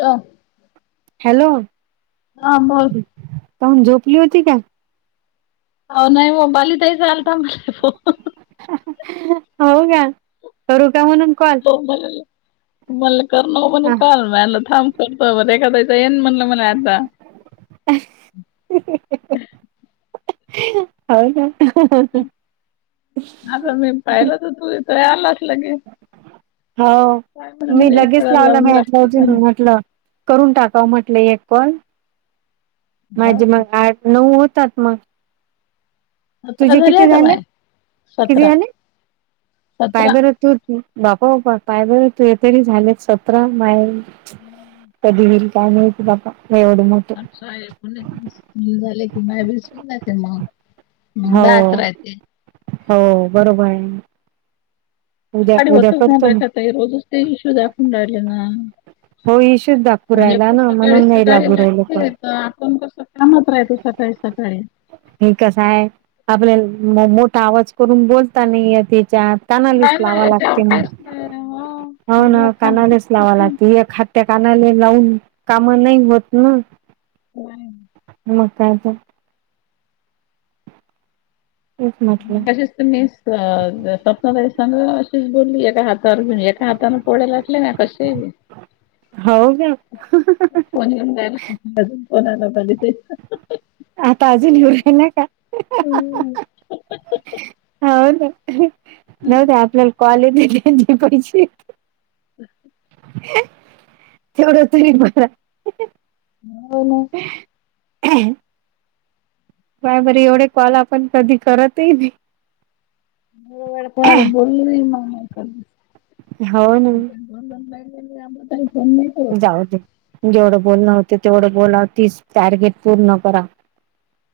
ह्ं hello ह बोल खाऊन झोपली होती का? नाही हो म बाली ताईचा आलता मला फोन. हो का करू का म्हणून कॉल? म्ह म्हण करण म्हण हा काल मलं थांब करतो म एखादा चयन म्हणलं म्हणा आता. हो ना [inaudible] आता मी पाहिलंच हो तू इथ आलाच लगे. हो काय म्हणे मी मला एक लगेच वेळा लावला लावून लागते का [unintelligible] म्हटलं करून टाकाव म्हटलं एक कॉल हो माझे मग आज नऊ होतात मग. सतरा तुझे किती आता झाले? माय किती सतरा झाले? काय सतरा बर तू बापा बापा पाय बर तु तरी झालेत सतरा मायल ह [inaudible] कधी होईल काय माहिती बाबा एवढ मग. अच्छा झाले की नाही बसून ना ते मग. मग हो दहाच राहते हो बरोबर आहे. उद्या सकाळी उद्या होतच करतो म्ह मी काता रोजच ते इश्यू दाखवून राहिले ना. हो इशूच दाखवू एक राहिला तर ना सकाळी म्हणून नाही सकाळी लागू राहिल का लागते. तर आपण कसं कामात राहायचं, सकाळी सकाळी. हे कस हाय, आपल्याला मोठा आवाज करून बोलता नाही हेच्यात. कानालीच नाही नाही लावा याच्यावर लागते मग, काहीच नाही हो हो मग ना एखाद कानालीच लावा किती? लागते त्या कानाला लावून काम नाही होत ना. नाही. मग काय तर, तेच म्हटलं? मगाशीच मी स्वप्नाताई सांगा, अशीच बोलली एका हात. तर म्हणे एका हातानं पोळ्या लाटल्या ना कसे. [unintelligible] त्याला बसून कोणा ला बघतयं. आता अजून येऊ [unintelligible] का? हम्म. हो हो ना नव्हत, आपल्याला कॉलेज [unintelligible] ह अ [unintelligible] तेवढं तरी बरयं. हो ना. ह [unintelligible] बाय बरे एवढे कॉल आपण, कधी करतही नाही. मी एवढे कोणाला बोलले नाही [unintelligible] हो ना. दोन महिने झाले, अमृताला फोन नाही. करत. जाऊ दे जेवढं बोलणं होते, तेवढं बोला तीस टार्गेट पूर्ण करा.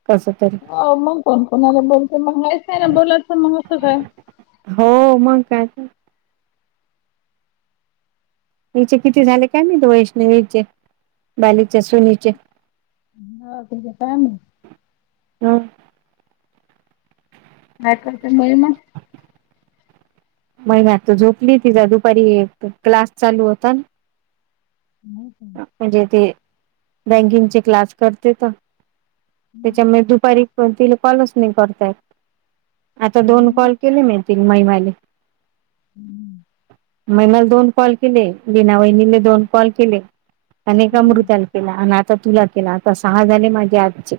कसं तरी. अ मग कोण कोणाला बोलते, मगायचं आहे ना बोलायचं मग असं काय? हो, मग काय? पिछे पिछे जाने का नही, तो वैष्णवीचे बालीच्या सुनेचे. ह किती टाइमयं? [unintelligible] काय करते, महीमा? महिमा तर झोपली तिचा दुपारी क्लास चालू होता ना. का? म्हणजे, ती बँकिंगचे क्लास करते का? त्याच्यामुळे हम्म. दुपारी तिला कॉलच नाही करता येत. आता हो दोन ना. कॉल केले, मी ती महिमाले. हम्म. महिमाला दोन कॉल केले, विना वहिनीने दोन कॉल केले. अनेक हम्म. अमृताला केला, आणि आता तुला केला आता सहा झाले माझे आजचे.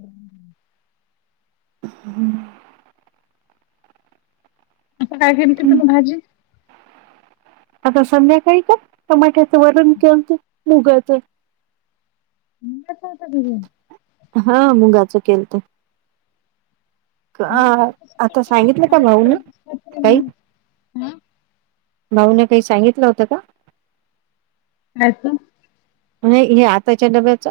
हम अ ह ह [unintelligible] आता काय केलती, तुम्ही भाजी? आता संध्याकाळी का टमाट्याचं वरण केलतं, मुगाचं. सकाळ [unintelligible] हा मुगाचं केलत. हा आ आता सांगितलं का भाऊन काही. ना भाऊ न काही सांगितलं होतं का? नायचं नाही हे आताच्या डब्याच.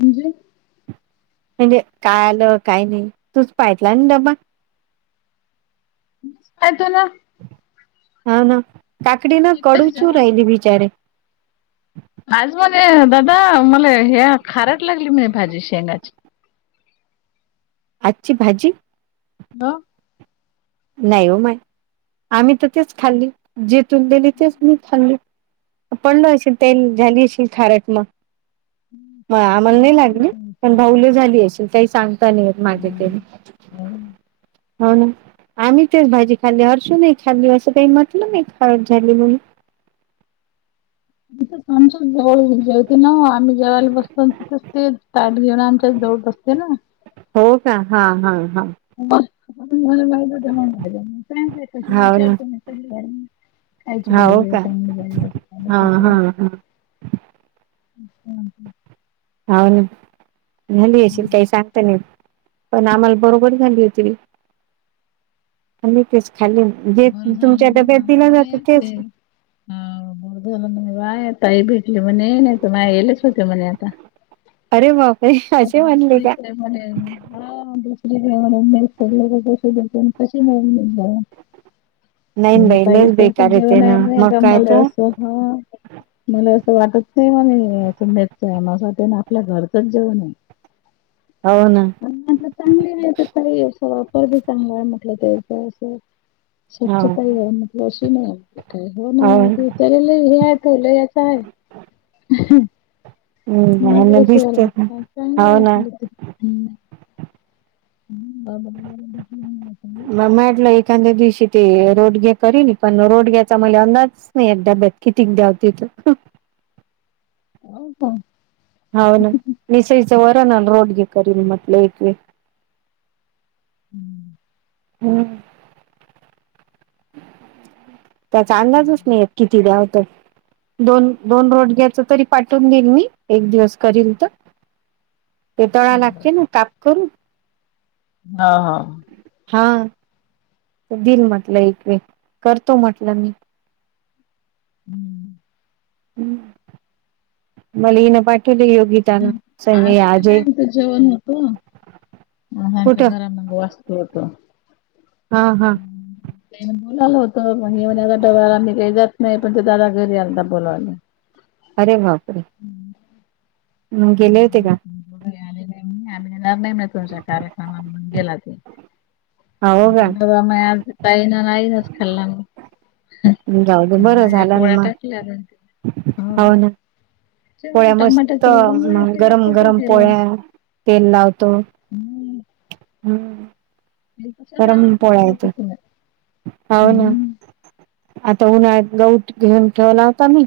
म्हणजे? म्हणजे का आलं काही नाही, तूच पाहितला ना डबा. काय झालं? हा, ना काकडी ना तिकडच कडू चू जेवण. राहिली बिचारे आज म्हणे दादा मला हे खारट लागली म्हणे, भाजी शेंगांची. आजची भाजी ब [unintelligible] नाही हो माय आम्ही तर तेच खाल्ली जे तुम्ही दिली तेच मी खाल्ली पलो असशल [unintelligible] ते झाली अशील खारट मग म आम्हाला नाही लागले हम्म. पण भाऊलं झाली अशेल काही सांग ता नाही येत माझ्या तेने हो ना आम्ही तेच भाजी खाल्ली हरषू नाही खाल्ली असं काही म्हटलं नाही खारठ झाली म्हणून [unintelligible] आम्ही जेवायला बसताव तिथच ते ताट घेऊन आमच्या जवळ बसते ना. हो का हा हा हा. मला माहि मग कशी हाव ना, विचारत क [unintelligible] कायची हाव बाजू का? चांगली बाजू कस हां, [unintelligible] हां, हां. अच्छा हाव ना झाली असशील काही सांगता नाही येत पण आम्हाला बरोबर झाली होती आम्हि तेच खाल्ली जे बरं झालं तुमच्या डब्यात दिला जातं तेच हा बर झाला म्हणे बाय अ ताई भेटली म्हणे नाही तर माय आलेच होते म्हणे आता अरे बापरे आता असे म्हणले का? दुसरीकडे म्हणे हा दुसरी [unintelligible] कशी मिळून जाऊ नाहीन म्हणजे बाई ताई लयच तर खूप बेकारे ये जेवण ना आहे म्हणे मग का काय मला तर असं हा मला असं वाटत नाही मने [unintelligible] असच असं वाटत ना आपल्या घरचंच जेवण आहे हो ना. चांगली आहे ते काही अस वापर बी चांगला आहे म्हटल्यावर असं अस [unintelligible] हो, चलेलं हो. हं, हे आ ठवलं याच आहे [unintelligible] म दिसतंय ना. देश दिसतं ना. हो चांगलय [unintelligible] ना. लागलं ह बाबा बाला देखणी अस [unintelligible] म्हटल एखाद्या दिवशी ते रोडग्या करीन पण रोडग्याचा मला अंदाज ना येत डब्यात कितिक [unintelligible] द्याव ते तर हो का? हव ना मिसईचं वर ना रोडगे करील म्हटलं एक व हम्म [inaudible] हम्. त्याचा अंदाजच नाही किती द्याव तो दोन दोन रोडघ्याच तरी पाठवून देईल मी एक दिवस करील तर ते तळायला लागते ना काप करून? हा हा,. हा, तेदिल म्हटलं एक वेळ करतो म्हटलं मी. हम्म, [inaudible] ह मले हि न पाय आज त्याला ईथ जेवण होतं अ आच्या कुठं घरा मग वास्तूक होतो [unintelligible] हा हा. का बोलायला होतं आ डवला [unintelligible] [unintelligible] मी काही जात नाही पण ते दादा घरी आता बोलायला अरे बापरे म गेले होते का? आले नाही आम्ही येणार नाही म तुमच्या कार्यक्रम गेला ते हो का बाबा म आ पाहि ना नाही नाच खाल्ला म [unintelligible] जाऊ दे, बरं झालं ना मग. दोन तीन. हो ना, ते म्हणे पोळ्या मस्त टमाट्याचं वरण मग लागले गरम कसं गरम केलं? पोळ्या, तेल लावतो हम्म. हं हे कशाचं परंपारायेत आवडतं तुला? हव ना. हम्म. आता उन्हाळ्यात गऊट घेऊन ठेवला होता मी.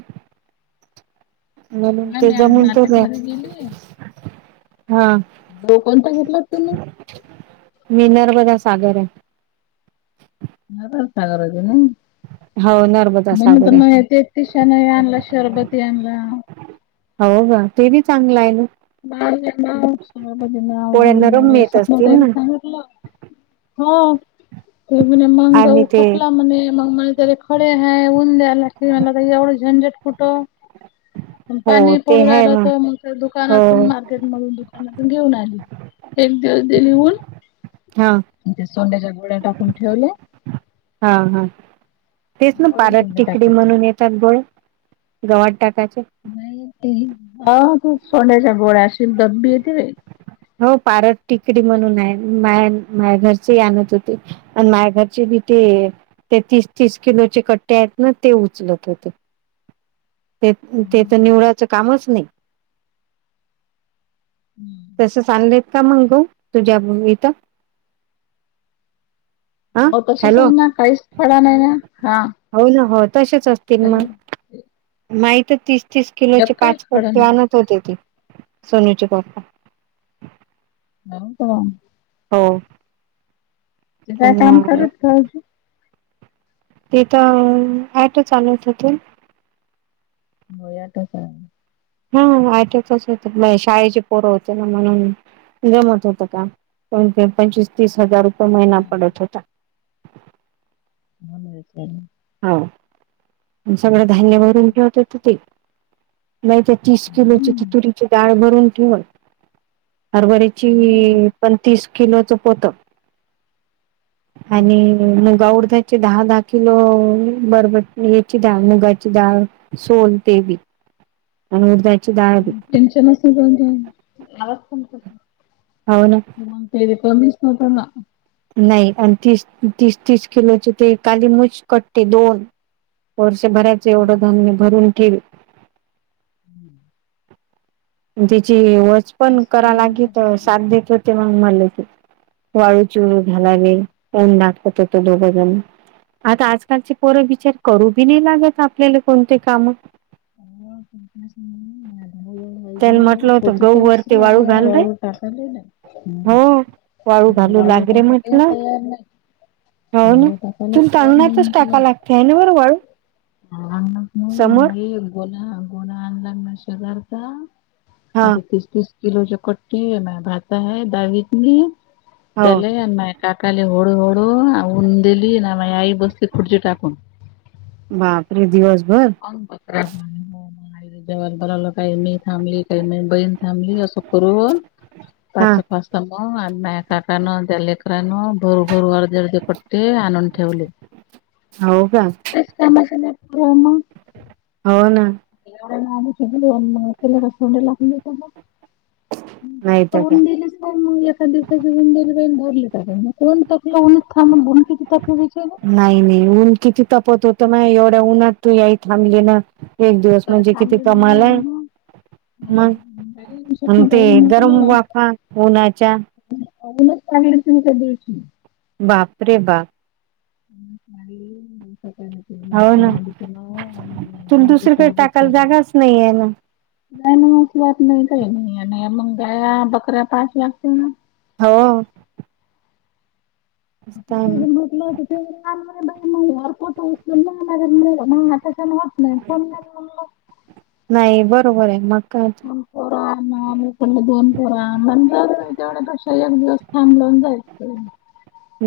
म्हणून नाही ते मी आज जमून तर न्या. मार्केटमध्ये हा - डो कोणता घेतला तुने. मि नर्मदा सागर. नार सगर दे ना हो नर्मदा म्हण त सागर म आहे या तेऽ तिशा नई आणला, शरबती आणला. हाऊ का ते बी चांगलं आहे ना. बाळ जा, सगय बजमा पोळ्यांना रम्य येत स्वप्ना असतील ताईला ना सांगा. हा ते म आणि मगाऊ ते खपला मने म म ज खडे हाय. उन द्यायला लागते मला एवढं झंझट कुठं? अन हो पाणी ते पडू आहे राहिलं होतं, मग त्या हो दुकानात मार्केट मधून दुकानातून घेऊन आली एक दिवस दिली ऊन. हां. म्ह तेे सोंड्याच्या गोळ्या टाकून ठेवल्या. हा, हा तेच ना भरून पारट ठेवले टेकडी टाकीत. म्हणून येक त्यात गोळ्या गवात टाकायच्या. नाही ते हे ह खूप सोंड्याच्या गोळ्या असशील दबबी येेते की हो पारत टिकडी म्हणून आहे माया माया घरची आणत होती. आणि माया घरचे बी ते ते तीस तीस किलोचे गट्टे आहेत ना ते उचलत होते. ते त ते तर निवळा्याचं कामच नाही. तस चांगलेत का मंगऊ. तू जाब मग इथ. हो तसच आहे ना काहीच खडा नाही ना हां. होय ना हो तसेच असतील मग. माही तर तीस तीस यात किलोची काही खडा पाचपट्टी नाही. आणत होते ते सोनूचे पाप्पा. नाइ न तवा - हो. तो काय काम पण करत खायची. तिथ ॲटो चालवता तो. हो याटच हाय. हा हा हा ऑटोच असे तर शाळेचे पोरं होते ना म्हणून. जमत होत काम कोण ते पंचवीस तीस हजार रुपये महिना पडत होता. [unintelligible] हाऊ आणि सगळं धान्य भरून ठेवत होत ते. नाही तर तीस किलोची ति तुरीची डाळ भरून ठीवलं. हरभरीची पण तीस किलोचं पोतं. आणि म ग ऊडधाची दहा दहा किलो बरबट याची डाळ मुगाची डाळ सोल ते बी आणि उडदाची दाळ बी टेन्शन असेल पण आवाज कमी कर हो ना मग ते कोणीच नव्हतं ना. नाही आणि तीस तीस तीस किलोचे ते कालिमुच कट्टे दोन. वर्षभराचं एवढं हम्म. धान्य भरून ठेवील. [unintelligible] त्याची वच पण तेच करा म्हणावं आता लागेत कसं आहे. साथ देत होते मग मला की वाळू चुर हम्म. घालागे पाऊण नाकटत तो दोघजण. आता आजकालचे पोर विचार करू बी नाही लागत आपल्याला कोणते काम त्याला म्हटलं [unintelligible] होतं गहू वरती वाळू घाल रे हो [unintelligible] वाळू घालू वाळू लाग रे टाकायला म्हटलं [unintelligible] तयार नाही हो ना वाळू टाकायला तून तयार नाही तळणाचाच म्हटलं टाका लागते आहे ना बरोबर [unintelligible] आणलाच नाही मग समोर बाई [unintelligible] एक गोला गोला आणलाग ना शेजारता हा आता तीस तीस [unintelligible] किलो जो कटती ह म भाता है दावीतली [unintelligible] हो त्याल ना काकाली होळू होोळू उंद दिली नाम याई बसली खुर्चीिटाकून [unintelligible] बापरे दिवसभर [unintelligible] जन प [unintelligible] काही मी थांबली काही मी बहीण थांबली असं कर [unintelligible] हा पाच पाचम आणि मा काका न जलेकररान भोर भर अर्ध अर्द क [unintelligible] ते आनंद ठेवले [unintelligible] हो का [unintelligible] त्या का माम [unintelligible] हो ना [unintelligible] केला कस लाकेत [unintelligible] नाही तर का न दिलंच का म [unintelligible] त्यावसंदर धरली का कोण तकलाथान बती तक विच ना [unintelligible] नाही नाही ऊन किती तपत होत मग एवढ्या उनात तू याई थांबले ना [unintelligible] एक दिवस तर म्हणजे किती थांबली ना म्हणे कमाला [unintelligible] मग मग म्ह स्वप्न ते ताईला गरम म्हटलं वाफा उन्हाच्या [unintelligible] अजूनच पाांगलं तुम क दि [unintelligible] बापरे बाप [unintelligible] ह का हो ना मस [unintelligible] तुला हुशार दुसरीकडे टाकायला प जागाच नाही आहे ना [unintelligible] नाही नाही अशी वाात नाही काही नाही नाही मग गया बकऱ्या पाच लागतील ना [unintelligible] हो [unintelligible] ते म्हटलं तेरत [unintelligible] त म आताच्या होत नाही फण म्ह [unintelligible] नाही बरोबर आहे मग [unintelligible] दो पोराकडलं दोन पोरा म्हण तेवढ्या पक्ष एक दिवस थांब लावून जाई हम्म [unintelligible]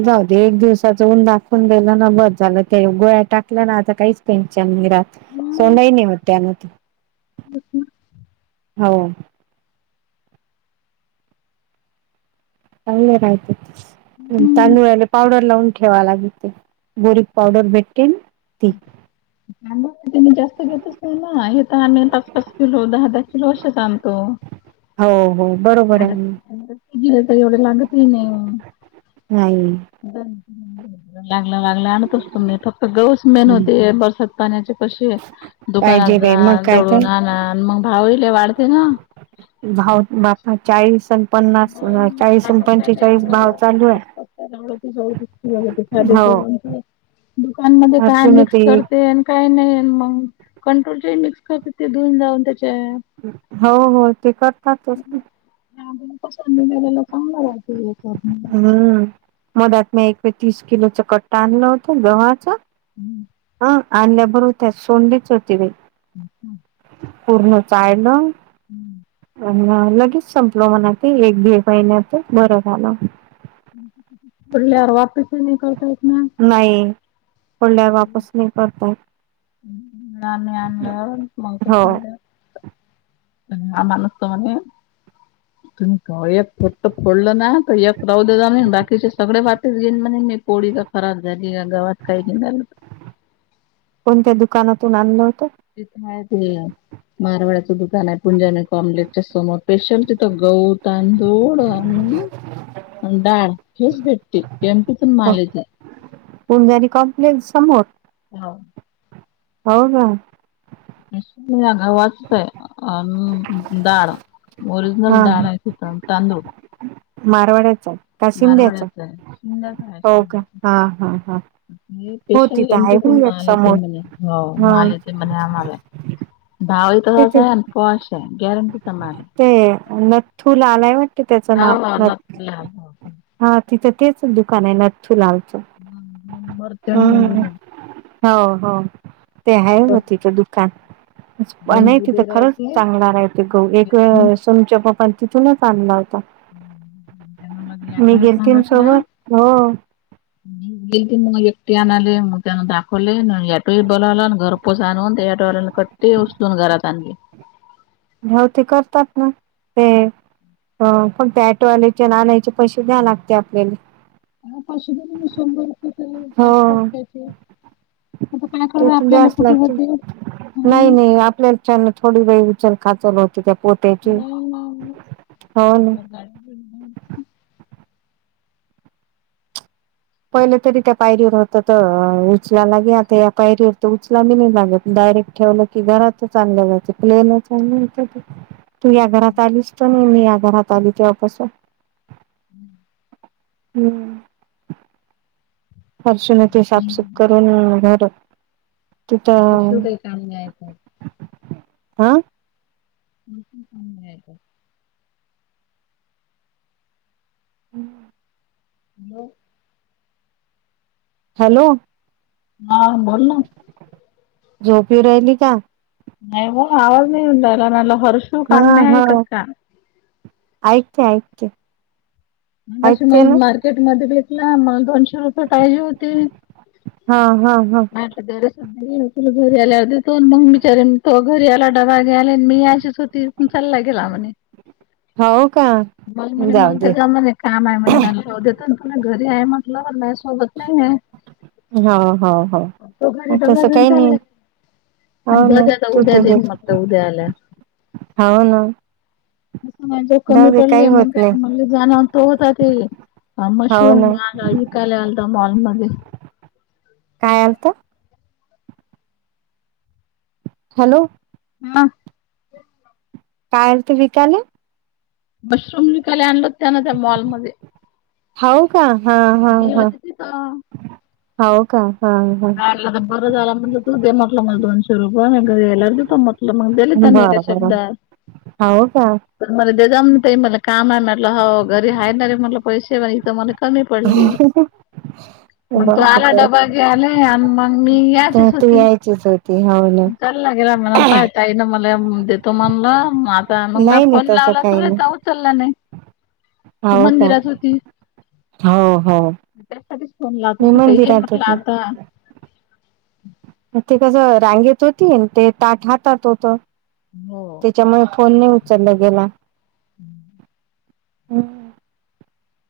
जाऊ दे एक दिवसाचं ऊन दाखवून दिलं ना बघ झालं ते गोळ्या टाकल्या ना आता काहीच [unintelligible] त्यांच्या निरात सोंडाई नाही हो त्यानत [unintelligible] बच्ा [unintelligible] हो [unintelligible] चांंगले रायते तर तांदूळाले पौडर लावुन [unintelligible] ठेवा लागते बोरीक पावडर भेटते [unintelligible] हम् [unintelligible] कांदा ती जास्त घेतच नाही ना हे तर आम्ही पाच पाच किलो दहा दहा किलो असेच आणतो. हो हो बरोबर [unintelligible] अर गेलं तर एवढं लागतही नाही [unintelligible] नाही [unintelligible] लागलं लागलं आणतोच तुम्ही फक्त गऊच [unintelligible] बात पाण्या क दुकाना पाहिजे बाई मग ज काय तर [unintelligible] मग भावले वाढते ना [unintelligible] भाव बापा चाळीस पन्नास मग चाळीस पंचेचाळीस भाव चालू आहे [unintelligible] हो दुकानमध्ये काय हर्षून मिक्स ते करते काही नाही मग कंट्रोल मिक्स करत ते दन जाऊन [unintelligible] हो हो ते करतातच [unintelligible] तस मिलेला चांगला राहियच कर [unintelligible] हम्म मध्यात मी एक तीस किलोचा कट्टा आणला होता ना गव्हाचा हम्म ह आणल्या बरो त्यात सोंलीच होती बाई हम् हम पूर्ण चाळलं हम्म होना लगेच संपल म्हणा ते एक दीड महिन्यात बरं झालं फोडल्यार वापीस नाही करतायेत ना नाही फोडल्यावर वापस नाही करतायेत नाही आम्ही आनलं मग हो कशाले त्या आम्हालास तर म्हणे तुम्ही कव्हा यात फक्त फोडलं ना तर एक राहू दे जा बाकीचे सगळे वाट तीचे वडील म्हणे मी पोळी जर खराब झाली या गव्हात काही निघाल तर कोणत्या दुकानातून आणलं होतं ते तर ह ते [inaudible] मारवाड्याचं दुकान आहे पुंजाने कॉमलेटच्या समोर स्पेशल तिथं गऊ तांदूळ अन ह [unintelligible] डाळ हेच भेटते एमपीतून माल येतो पुंंजाणे कॉप्लेस समोर हा हो का वाचतय अ डाळ ओरिजनल हा दाळ नी तांदूळ मारवाड्याचा का शिंद्याच्या मारवाड्याचा आहे शिंद्याचा आहे हो का शिंद्याचा हा हा हा हो स्पेशल तिथं एम आहे पी तुन बघ एक माल येते समोर म्हणे हो हा मा येते म्हणे आम्हाला भावा तर ते वाचाल पाॅश आहे गॅरंटीचा माल आहे. ते नथथू लाल हाय वाटते त्याचं हा नाव हा न नक्की या हा तिथं तेच दुकान आहे नथथू लावचं हा नंबर त्यांनी दिलाय हो हो ते आहे न तिथं दुकान दोन नाही तिथं बुधे खरंच राहायचे चालणार आहे टीकाउ एक वेळ तनुच्या पप्पानी तिथूनच आणला होता त्यानं मग मी ऑटोही गेलती न सांगितला सोबत हो मी गेल ती मग एकटी आणाले मग त्यांना दाखव खले ना याटो बलावला घरपोस आणून याटो वालान कट्टे उचलून घरात आणली हाव ते करतात ना ते अ पण त्या ऑटोवाल्याच्या न आनायचे पैसे द्या लागते आपल्याले हा पाचशे शंभर रुपये तरी पाच हो टक्कयाचे आता काय ते करू तर आपल्याला कुठे ब ह आपल्या त्यांना थोडी बाई उचल खाचल होती त्या पोत ना ना. नााड [inaudible] पहिलं तरी त्या पायरीवर होत तर अ उचला लागे आता या पायरीवर तर उचलाबी नाही लागत डायरेक्ट ठेवलं कि घराच चांगलं जायचं प्लेन चांलन व्हायचं त तू या घरात आलीस त न मी या घरात आली तेव्हापासून हम्म हम्म हर्षूने ते साफसुफ करून घर ना तिथं काही काम नाही ऐकत हा [unintelligible] हम्म. हॅलो. हॅलो. हा बोल ना. झोपी राहिली का? नाही गं आवाज नाही यून राहिला म्हणलं, हर्षू काम हा नाही हा ऐकत का? ऐकते ऐकते. मघाशी म ऐकते ना मार्केट मध्ये भेेटला. मला दोनशे रुपये पाहिजे होते. हा हा हा. [unintelligible] बाई तुला घरी आल्यावर देतो, मग बिचारे तो घरी आला डबा घ्याला अन् मी अशीच होती. चालला गेला म्हणे. हाव का? मला म्हणे मला जाऊदे. त्याच्या म्हणे काम आहे म्हणे म देतोन तुला, घरी आहे म्हटलं नाही माझ्या सोबत नाही आहे. हव हव तो घरी हव डबा तसं घेऊन काही चालला नाही. हो आणि ना दर आता तू उद्या तर देईन देत, म्हटलं उद्या आल्यावर हाव ना. तो म्हणलो कमी जाऊ दे पडली काही मग होत नाही काय म्हण जाणार तर होता ते हा हाव मशरूम ना माल विकाय आलता मॉल मध्ये. काय आलत? हॅलो. हा. काय आलते विकायले? मशरूम विकायला आणलं होत त्यान त्या मॉलमध्ये. हाव का, हा हा मी हा. होते तिथं. हाव का, हा हा. बर झाला म्हणलं तु दे म म्हटलं म दोनशे रुपये, मग घरी आल्यावर देतो मग. आपल मग, दिले त्याने एका बरं बरं शब्दात. हाव का प म दे जा ते म्हणे काम आहे म्हटलं हो घरी हाय णारे म्हटलं पैसे. इथं मले कमी पडले. मग तो बरं आला बरं डबा घ्याले मग मी तर यायचीच तू होती. यायचीच होती हाव ना चालला गेला म्ह पाहा काही ना मला, देतो म्हणलं मा मग म्या नाही नाही फोन तसं लावला तू काही नाही उचलला नाही. तू हाव का मंदिरात होती. हो हो. त्यासाठीच फोन मी लागतो काही य मंदिरात म्हटलं होती. आता. मग ते कसं रांगेत होती, अन ते ताट हातात होतं. हो. त्याच्यामुळे फोन नाही उचलला गेला.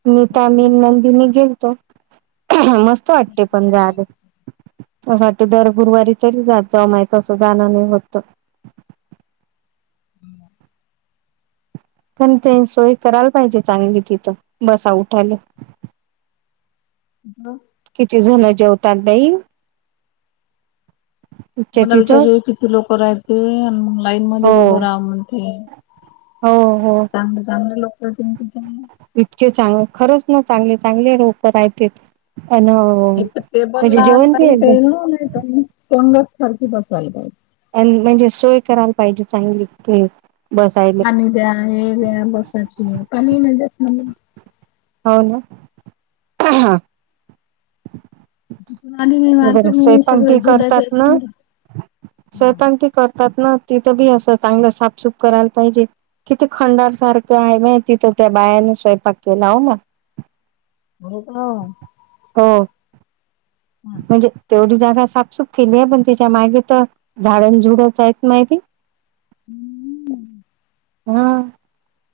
नीता न मी मंदिरनी गेलतो. मस्त मस्त वाट्टते पण जायले. असं वाटतंय दर गुरुवारी तरी जात जा, माय असं जाणं नाही होत तर. [unintelligible] पण तेन सोय करायला पाहिजे चांगली तिथं, बसा उठाले. हा. किती झूण जेवतात बई. इथच्या मला तिथं विचारू किती लोक राहते अन मग लाईन हो मध्येच उभं राह म्हणते. हो हो. चांगल चांगल लोक असतीना तिथे. इतके चांग खरंच ना चांगले चांगले लोक राहतेत. अन एक तर टेबल म्हणजे लावायला जेवण बी पाहिजे एकदम ते न, नाहीतर मग पंगत सारखी बसावायला पाहिजे. अन म्हणजे सोय करायला पाहिजे चांगली तिथे. पाणी द्या हे द्या बसायची. पाणी नाही देत ना [unintelligible] हो ना. तिथून आली मी बर मार्केट मधून स्वयंपाक सगळे बि झुल्याच्या करतात ना इथून हा स्वयंपाक करतात ना तिथं बी असं चांगलं साफसूफ करायला पाहिजे. किती खंडार सारखं आहे माय तिथं त्या बायाने स्वयंपाक केला हो म. हेच ना हो हम म्हणजे तेवढी जागा साफसूफ केली आहे पण त्याच्या मागे तर झाडांझुडच आहेत माहीते. हम्म हम्म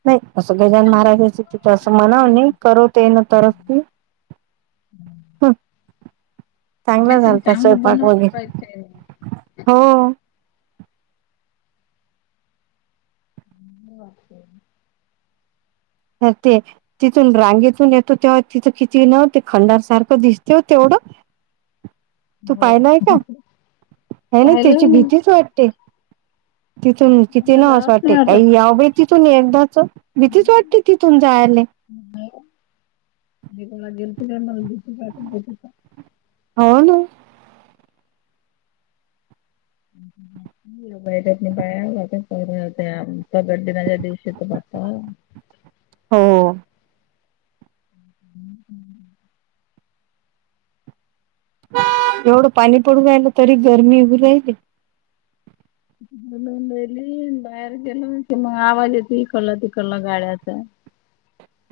नाही असं गजानन चांगलं महाराजाच तिथे बनवायला असं म्हणाव पाहिजे. नाही कर तेन तरफती चांगला नाही पण झालता चांगलं स्वयंपाक बनवायला वगैरे पाहिजे. हो. [unintelligible] ह ते तिथून रांगेतून येतो तेव्हा तिथं किती न ते खंडार सारखं दिसत तेवढं. तू हो पाहिलाय का ह ना पाहिलं त्याची मी ना भीतीच वाटते. ते तिथून किती मला न असं जावंच वाटते नाही काही याव बाई तिथून एकदाच. भीतीच हम्म वाटते तिथून जायला हे एकदा गेलथी बाई मला भीतीच वाटत होती त हो ना [unintelligible] [unintelligible] टत बायाला ते आ प्रकट दिनाच्या दिवशी तर बाप्पा हो हम्म एवढं पाणी पडू राहिला तरी गरमी होऊ राहिली. बोलून राहिली बाहेर गेल क मग आवाज येतो इकडलं तिकडलं गाड्याचा.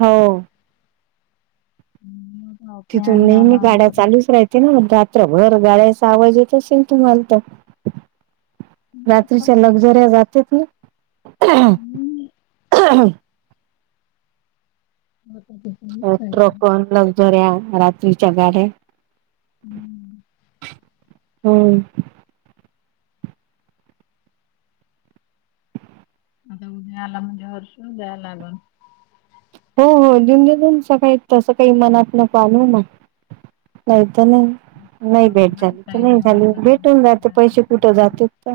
हो तिथून फॅन नेहमी लावला. गाड्या चालूच राह ते ना रात्रभर गाड्याचा आवाज येत असेल तुम्हाला तर. रात्रीच्या लक्झऱ्या जात ना. हो तर कि हो ट्रकन लक्झऱ्या रात्रीच्या गाड्या. हम्म हो आता उदयाला म्हणजे ह्या वर्षी जायला लागण. हो हो देऊन दिऊन सकाळी तसं काही मनात नको आनु ना नाहीत नाही नाही मला भेट झाली तर ताईला नाही मला झाली घरी घेऊन भेटून जात पैसे कुठे जात तर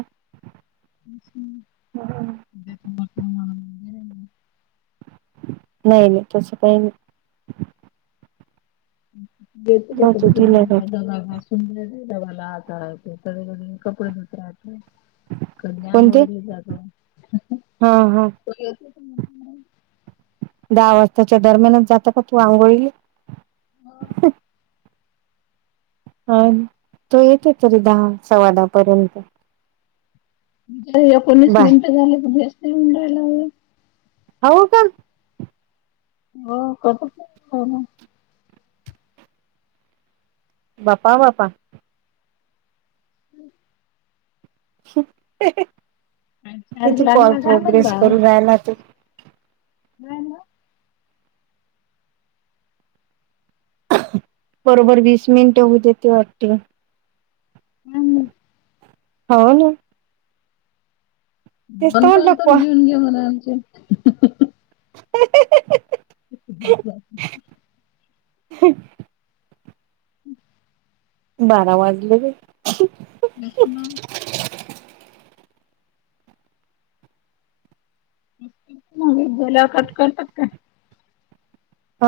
नाही मान [unintelligible] नाही नाही तसं काही नाही. देत जाऊ तेेत द घ दिलं जात डब्याला आचारायच सगळेकडे कपडे धुत राहायचे. कन्या कोणते हा आंघोळीला जा जो हा. कुणी तिथील मनील माय. दहा वाजताच्या दरम्यानच जात का तू आंघोळी ले. हम्म हा तो येते तरी दहा सव्वा दहापर्यंत. एकोणीस बाय मिनिटं झाले त व्यस्त येऊन रहायला हो. आ हो का हो हो हो बापा वापा हम्म आणि चार्ज किती लागला काय माहित प्रोग्रेस करू रायला तू राहील. बरोबर वीस मिनिट होत होते वाटत. हम्म. हो ना. दोन कॉल तर घेऊन घे म्हणा आमचे. ह [unintelligible] ब ब [unintelligible] हम्. बारा वाजलेले. लक्ष्मण बला कट कर पटकन. आ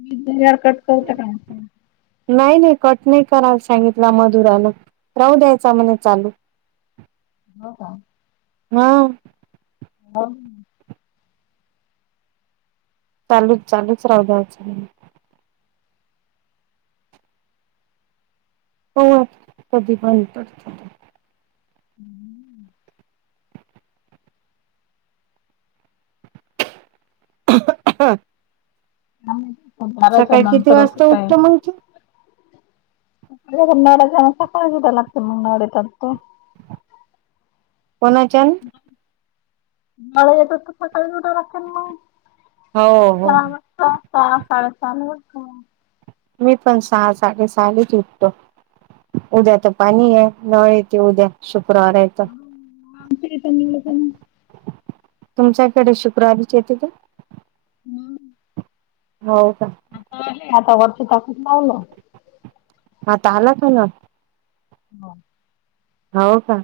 मी दिल्यावर कट करता का म असं. नाही नाही कट नाही करायला सांगितलं मधुरान राहू द्यायचा म्हणे चालू. हो का. हा. बोल. चालूच चालूच राहू द्या असं म्हटलं. हो कधी पण कट झाले हम्. ह [unintelligible] बाराच्या किती नंतर असं वाजता काय उठतो मग तू ना्याच्या [unintelligible] सकाळी जुठ लागते मग तगतो कोणाच्या? नवरा जातो मग सकाळी उठावं लागतं मग, हो हो सहाला. सहा साडेसहाला उठतो. मी पण सहा साडेसहलाच उठतो. उद्या तर पाणी आहे, नळ येत उद्या. शुक्रार आहेे तर. हम्म, आमच्या इथं मिळत ना. तुमच्याकडे शुक्रवारीचे येते का? हम्म. हो का. आता आले आता वरच्या टाकीत लावल. आता आलाच आहे ना. हा. हो का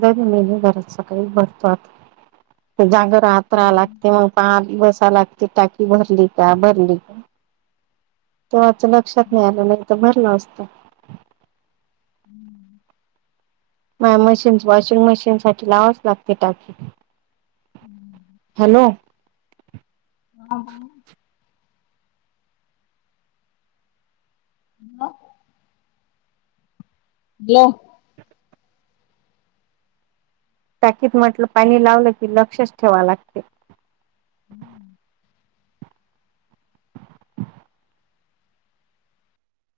दरी मी घरात सकाळी भरतो आता जागर रात्र हम्म. लागते मग पाच बसा लागते. त टाकी भरली का भरली का तेव्हाच लक्षात नाही आलं नाही भरलं असत हम्म म मशीन वॉशिंग मशीन साठी लावाच लागते टाकी. हम्म. हॅलो हा मग. हॅलो. बलो [unintelligible] टाकीत म्हटलं पाणी लावलं की लक्षच ठेवा लागते. हम्म